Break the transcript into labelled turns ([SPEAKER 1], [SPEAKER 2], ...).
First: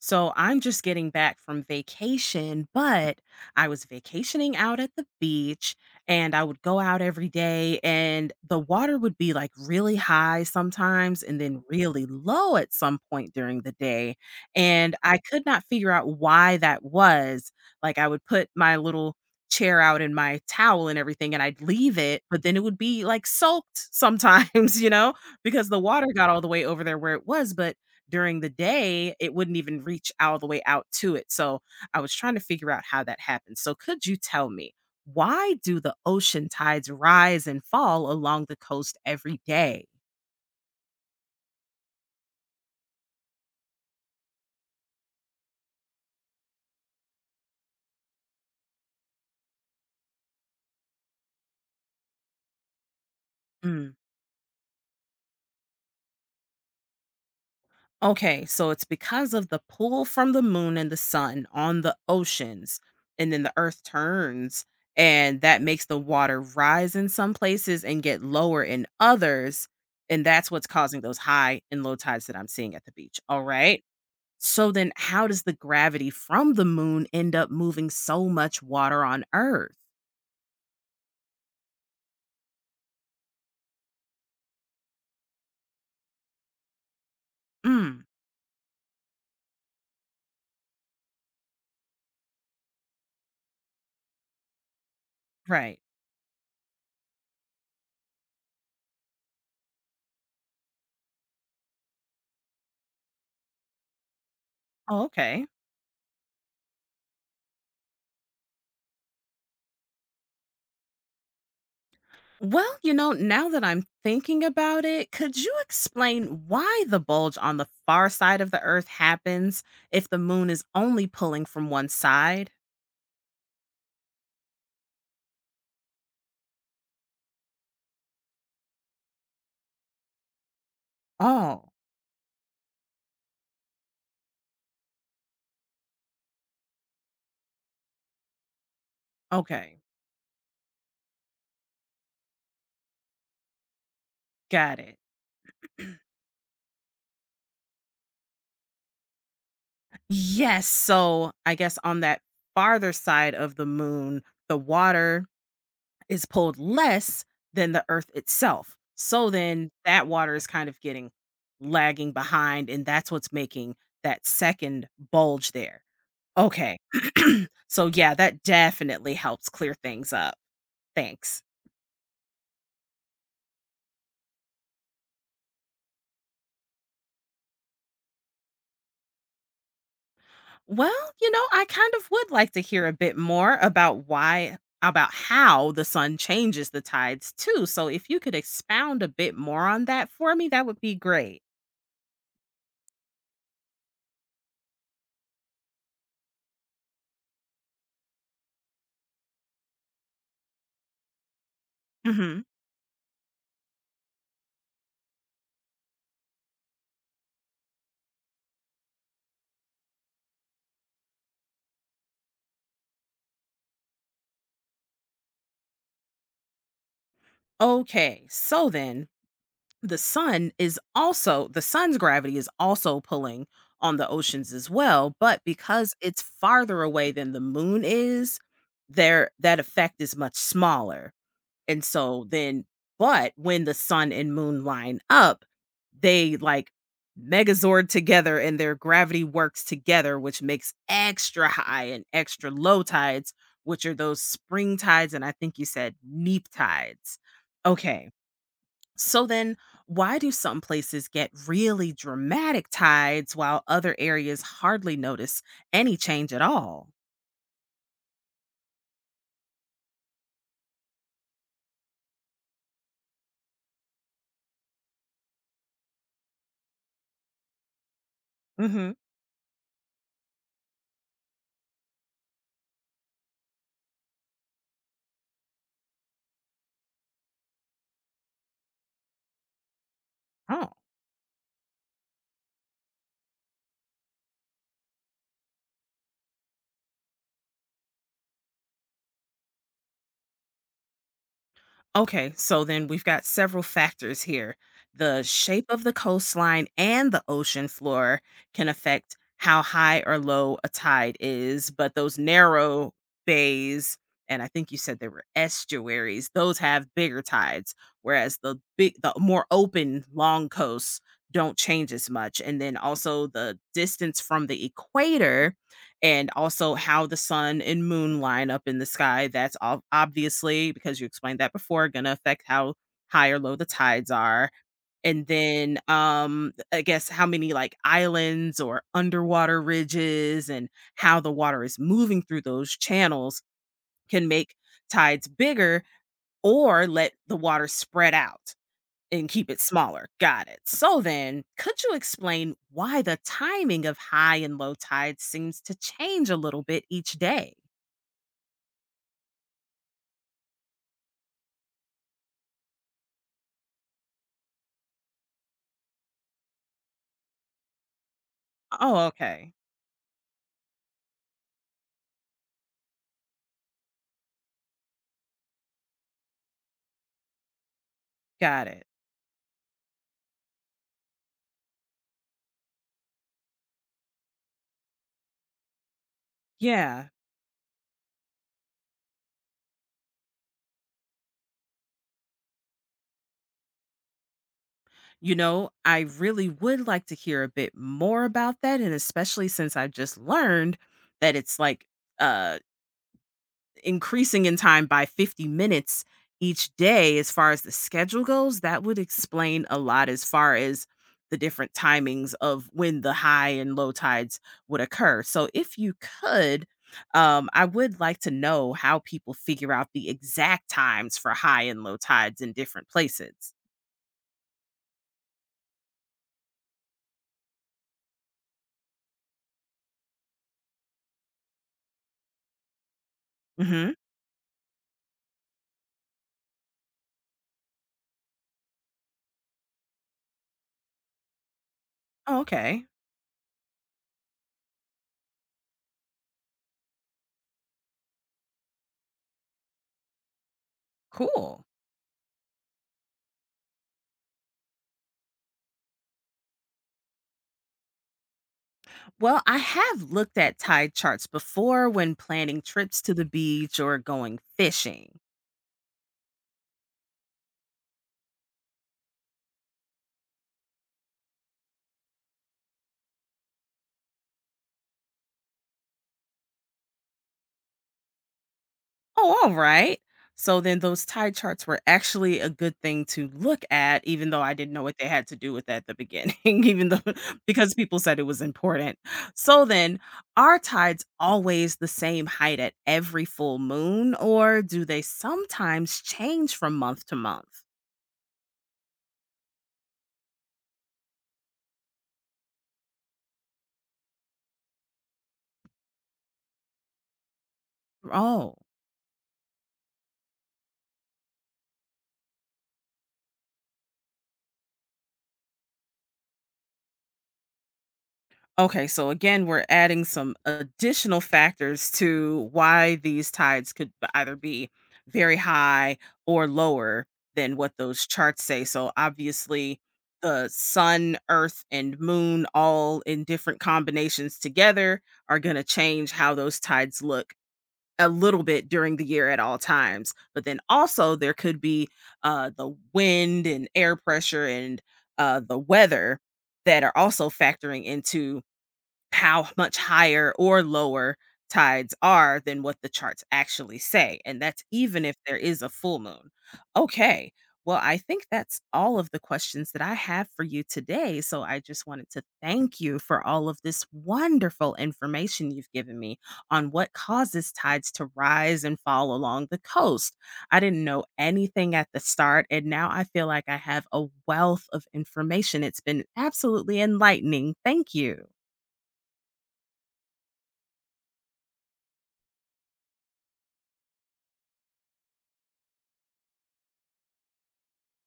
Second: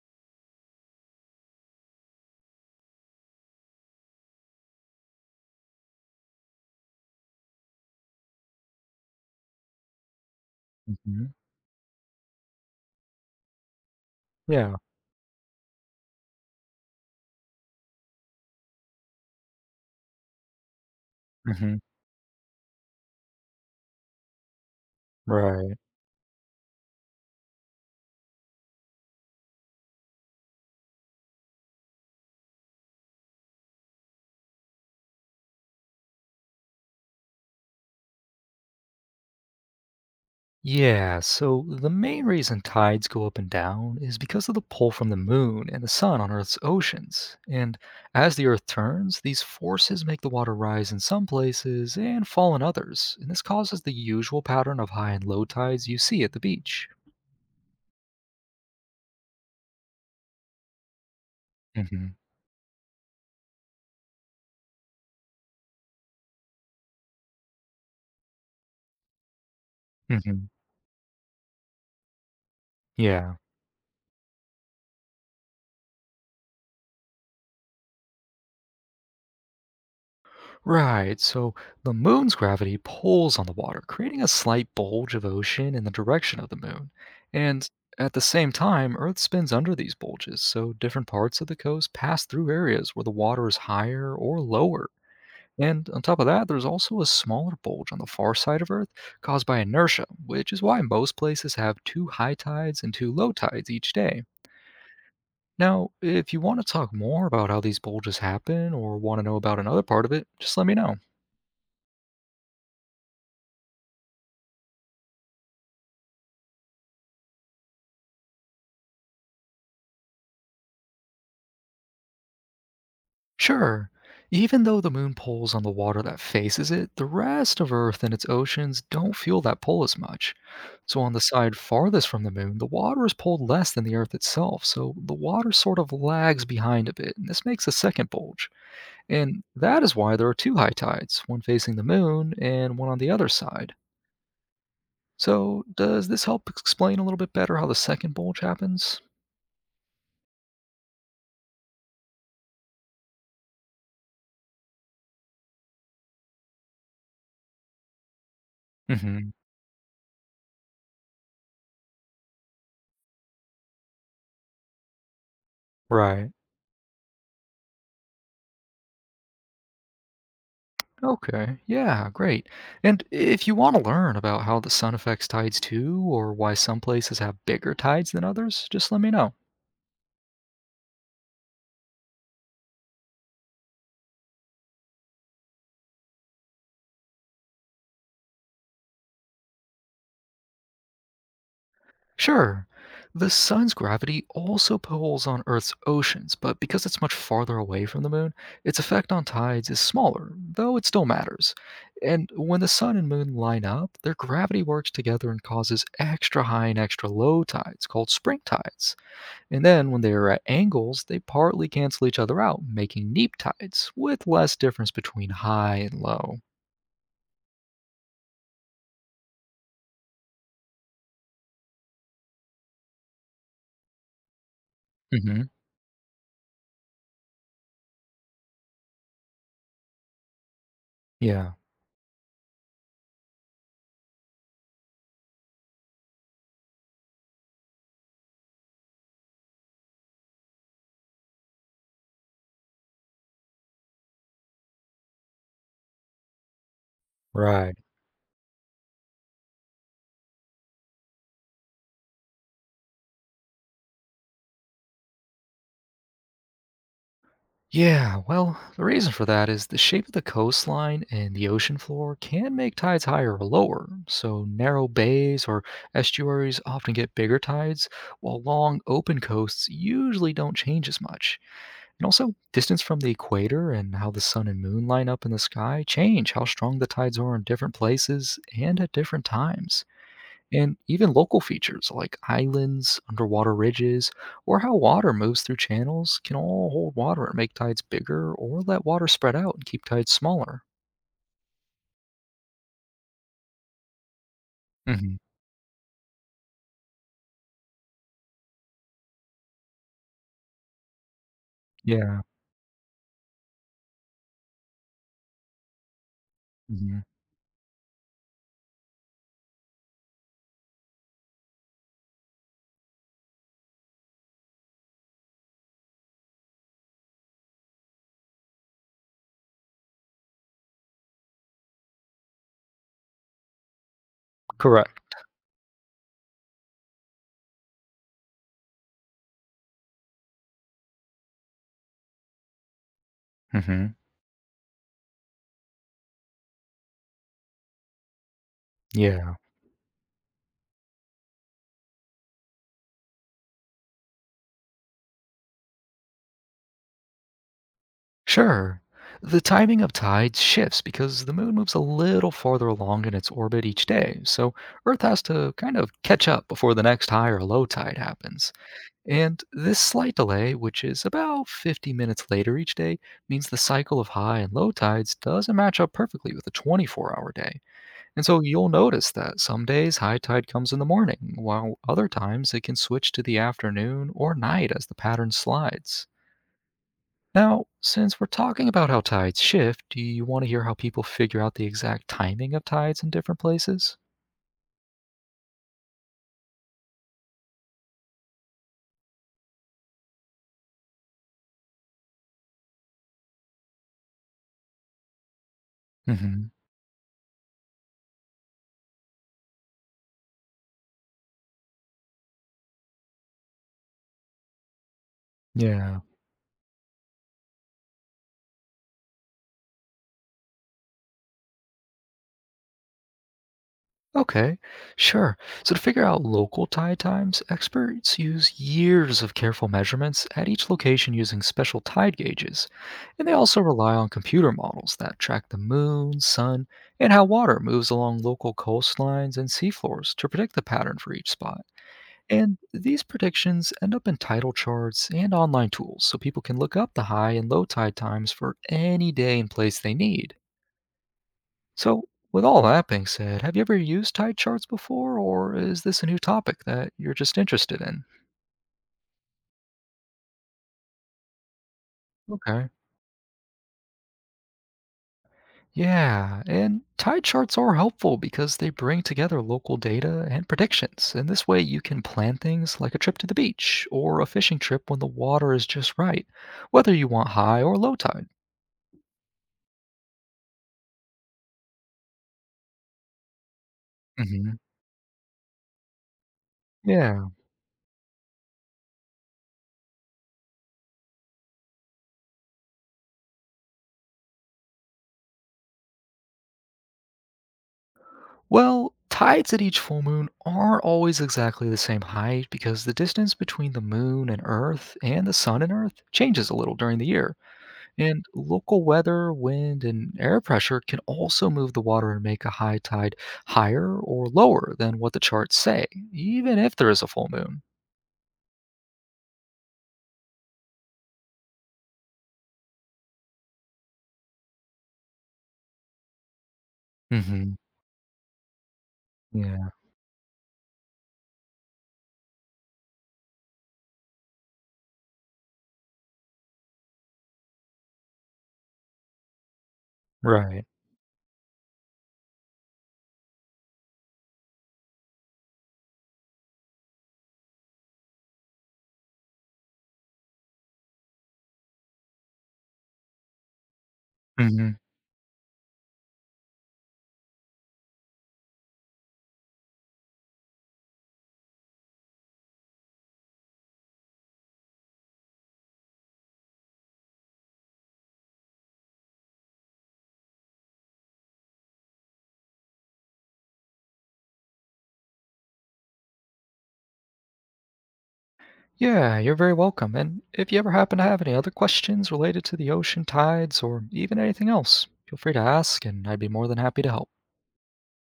[SPEAKER 1] So I'm just getting back from vacation, but I was vacationing out at the beach, and I would go out every day and the water would be like really high sometimes
[SPEAKER 2] Mhm.
[SPEAKER 1] and then really low at some point during the day.
[SPEAKER 2] Yeah.
[SPEAKER 1] And I could not figure out why that was. Like I would put my little chair out and my towel and everything and I'd
[SPEAKER 2] Mhm.
[SPEAKER 1] leave it, but then it would be like soaked sometimes, because
[SPEAKER 2] Right.
[SPEAKER 1] the water got all the way over there where it was, but during the day, it wouldn't even reach all the way out to it. So I was trying to figure out how that happens. So could you tell me, why do the ocean tides rise and fall along the coast every day?
[SPEAKER 2] Yeah, so the main reason tides go up and down is because of the pull from the moon and the sun on Earth's oceans. And as the Earth turns, these forces make the water rise in some places and fall in others. And this causes the
[SPEAKER 1] Mm.
[SPEAKER 2] usual pattern of high and low tides you see at the beach.
[SPEAKER 1] Okay, so it's because of the pull from the moon and the sun on the
[SPEAKER 2] Hmm.
[SPEAKER 1] oceans, and then the earth turns, and that makes the water rise in some places and get lower in others. And
[SPEAKER 2] Hmm.
[SPEAKER 1] that's what's causing those high and low tides that I'm seeing at the beach.
[SPEAKER 2] Yeah.
[SPEAKER 1] All right. So then how does the gravity from the moon end up moving so much water on Earth?
[SPEAKER 2] Right, so the moon's gravity pulls on the water, creating a slight bulge of ocean in the direction of the moon. And
[SPEAKER 1] Mm,
[SPEAKER 2] at the same time, Earth spins under these bulges, so different parts of the coast pass through areas where the water is higher or lower.
[SPEAKER 1] right.
[SPEAKER 2] And on top of that, there's also a smaller bulge on the far side of Earth caused by inertia, which is why most places have two high tides and two low tides each day.
[SPEAKER 1] Oh, okay.
[SPEAKER 2] Now, if you want to talk more about how these bulges happen or want to know about another part of it, just let me know.
[SPEAKER 1] Well, you know, now that I'm thinking about it, could you explain why the bulge on the far side of the Earth happens if the moon is only pulling from one side?
[SPEAKER 2] Sure, even though the moon pulls on the water that faces it, the rest of Earth and its oceans don't feel that pull as much. So, on the side
[SPEAKER 1] Oh,
[SPEAKER 2] farthest from the moon, the water is pulled less than the Earth itself, so the water sort of lags behind a bit, and this makes a second bulge. And
[SPEAKER 1] okay.
[SPEAKER 2] that is why there are two high tides, one facing the moon and one on the other side.
[SPEAKER 1] Got it.
[SPEAKER 2] So, does this help explain a little bit better how the second bulge happens?
[SPEAKER 1] Yes. So I guess on that farther side of the moon, the water is pulled less than the earth itself. So
[SPEAKER 2] Hmm.
[SPEAKER 1] then that water is kind of getting lagging behind, and that's what's making that second bulge there.
[SPEAKER 2] Right.
[SPEAKER 1] Okay. So, yeah, that definitely helps clear things up. Thanks.
[SPEAKER 2] Okay. Yeah, great. And if you want to learn about how the sun affects tides too, or why some places have bigger tides than others, just let me know.
[SPEAKER 1] Well, you know, I kind of would like to hear a bit more about why, about how the sun changes the tides too. So, if you could expound a bit more on that for me, that would be great.
[SPEAKER 2] Sure. The sun's gravity also pulls on Earth's oceans, but because it's much farther away from the moon, its effect on tides is smaller, though it still matters. And
[SPEAKER 1] Hmm.
[SPEAKER 2] when the sun and moon line up, their gravity works together and causes extra high and extra low tides called spring tides. And then when they are at angles, they partly cancel each other out, making neap tides with less difference between high and low.
[SPEAKER 1] Okay, so then the sun's gravity is also pulling on the oceans as well,
[SPEAKER 2] Hmm.
[SPEAKER 1] but because it's farther away than the moon is there, that effect is much smaller,
[SPEAKER 2] Yeah.
[SPEAKER 1] and so then, but when the sun and moon line up, they like megazord together and their gravity works together, which makes extra high and extra low tides, which are those spring tides and I think you said neap tides.
[SPEAKER 2] Right.
[SPEAKER 1] Okay, so then, why do some places get really dramatic tides while other areas hardly notice any change at all?
[SPEAKER 2] Yeah, well, the reason for that is the shape of the coastline and the ocean floor can make tides higher or lower. So, narrow bays or estuaries often get bigger tides, while long
[SPEAKER 1] Hmm.
[SPEAKER 2] open coasts usually don't change as much. And also, distance from the equator and how the sun and moon line up in the sky change how strong the tides are in different places and at different times.
[SPEAKER 1] Oh.
[SPEAKER 2] And even local features like islands, underwater ridges, or how water moves through channels can all hold water and make tides bigger or let water spread out and keep tides smaller.
[SPEAKER 1] Okay, so then we've got several factors here.
[SPEAKER 2] Hmm.
[SPEAKER 1] The shape of the coastline and the ocean floor can affect how high or low a tide is, but those
[SPEAKER 2] Yeah.
[SPEAKER 1] narrow bays, and I think you said they were estuaries, those have
[SPEAKER 2] Hmm.
[SPEAKER 1] bigger tides, whereas the more open long coasts don't change as much. And then also the distance from the equator and also how the sun and moon line up in the sky. That's all obviously, because you explained that before, going to affect how high or low the tides are.
[SPEAKER 2] Correct.
[SPEAKER 1] And then I guess how many like islands or underwater ridges and how the water is moving through those channels
[SPEAKER 2] Hmm.
[SPEAKER 1] can make tides bigger or let the water spread out. And
[SPEAKER 2] Yeah.
[SPEAKER 1] keep it smaller. Got it. So then, could you explain why the timing of high and low tide seems to change a little bit each day?
[SPEAKER 2] Sure. The timing of tides shifts because the moon moves a little farther along in its orbit each day, so Earth has to kind of catch up before the next high or low tide happens.
[SPEAKER 1] Oh,
[SPEAKER 2] And
[SPEAKER 1] okay.
[SPEAKER 2] this slight delay, which is about 50 minutes later each day, means the cycle of high and low tides doesn't match up perfectly with a 24-hour day. And so
[SPEAKER 1] Got
[SPEAKER 2] you'll
[SPEAKER 1] it.
[SPEAKER 2] notice that some days high tide comes in the morning, while other times it can switch to the afternoon or night as the pattern slides.
[SPEAKER 1] Yeah.
[SPEAKER 2] Now, since we're talking about how tides shift, do you want to hear how people figure out the exact timing of tides in different places?
[SPEAKER 1] You know, I really would like to hear a bit more about that. And especially since I just learned that it's like uh increasing in time by 50 minutes
[SPEAKER 2] Hmm.
[SPEAKER 1] each day as far as the schedule goes, that would explain a lot as far as the different timings of when the high and low tides would occur. So if you
[SPEAKER 2] Yeah.
[SPEAKER 1] could, I would like to know how people figure out the exact times for high and low tides in different places.
[SPEAKER 2] Okay, sure. So to figure out local tide times, experts use years of careful measurements at each location using special tide gauges. And they also
[SPEAKER 1] Hmm.
[SPEAKER 2] rely on computer models that track the moon, sun, and how water moves along local coastlines and seafloors to predict the pattern for each spot. And
[SPEAKER 1] Okay.
[SPEAKER 2] these predictions end up in title charts and online tools so people can look up the high and low tide times for any day and place they need.
[SPEAKER 1] Cool.
[SPEAKER 2] So, with all that being said, have you ever used tide charts before, or is this a new topic that you're just interested in?
[SPEAKER 1] Well, I have looked at tide charts before when planning
[SPEAKER 2] Okay.
[SPEAKER 1] trips to the beach or going fishing.
[SPEAKER 2] Yeah, and tide charts are helpful because they bring together local data and predictions. And this way you can plan things like a trip to the beach or a fishing trip when the water is just right, whether you want high or low tide.
[SPEAKER 1] Oh, all right. So then those tie charts were actually a good thing to look at, even though I
[SPEAKER 2] Hmm.
[SPEAKER 1] didn't know what they had to do with that at the beginning, even though
[SPEAKER 2] Yeah.
[SPEAKER 1] because people said it was important. So then, are tides always the same height at every full moon, or do they sometimes change from month to month?
[SPEAKER 2] Well, tides at each full moon aren't always exactly the same height because the distance between the moon and Earth and the sun and Earth changes a little during the year. And
[SPEAKER 1] Oh.
[SPEAKER 2] local weather, wind, and air pressure can also move the water and make a high tide higher or lower than what the charts say, even if there is a full moon.
[SPEAKER 1] Okay, so again, we're adding some additional factors to why these tides could either be very high or lower
[SPEAKER 2] Mhm.
[SPEAKER 1] than what those charts say. So
[SPEAKER 2] Yeah.
[SPEAKER 1] obviously, the sun, earth, and moon, all in different combinations together, are going to change how those tides look a little bit during the year at all times. But then
[SPEAKER 2] Right.
[SPEAKER 1] also, there could be the wind and air pressure and the weather that are also factoring into how much higher or lower tides are than what the charts actually say, and that's
[SPEAKER 2] Mhm.
[SPEAKER 1] even if there is a full moon. Okay. Well, I think that's all of the questions that I have for you today. So I just wanted to thank you for all of this wonderful information you've given me on what causes tides to rise and fall along the coast. I didn't know anything at the start, and now I feel like I have a wealth of information. It's been absolutely enlightening. Thank you.
[SPEAKER 2] Yeah, you're very welcome. And if you ever happen to have any other questions related to the ocean tides or even anything else, feel free to ask and I'd be more than happy to help.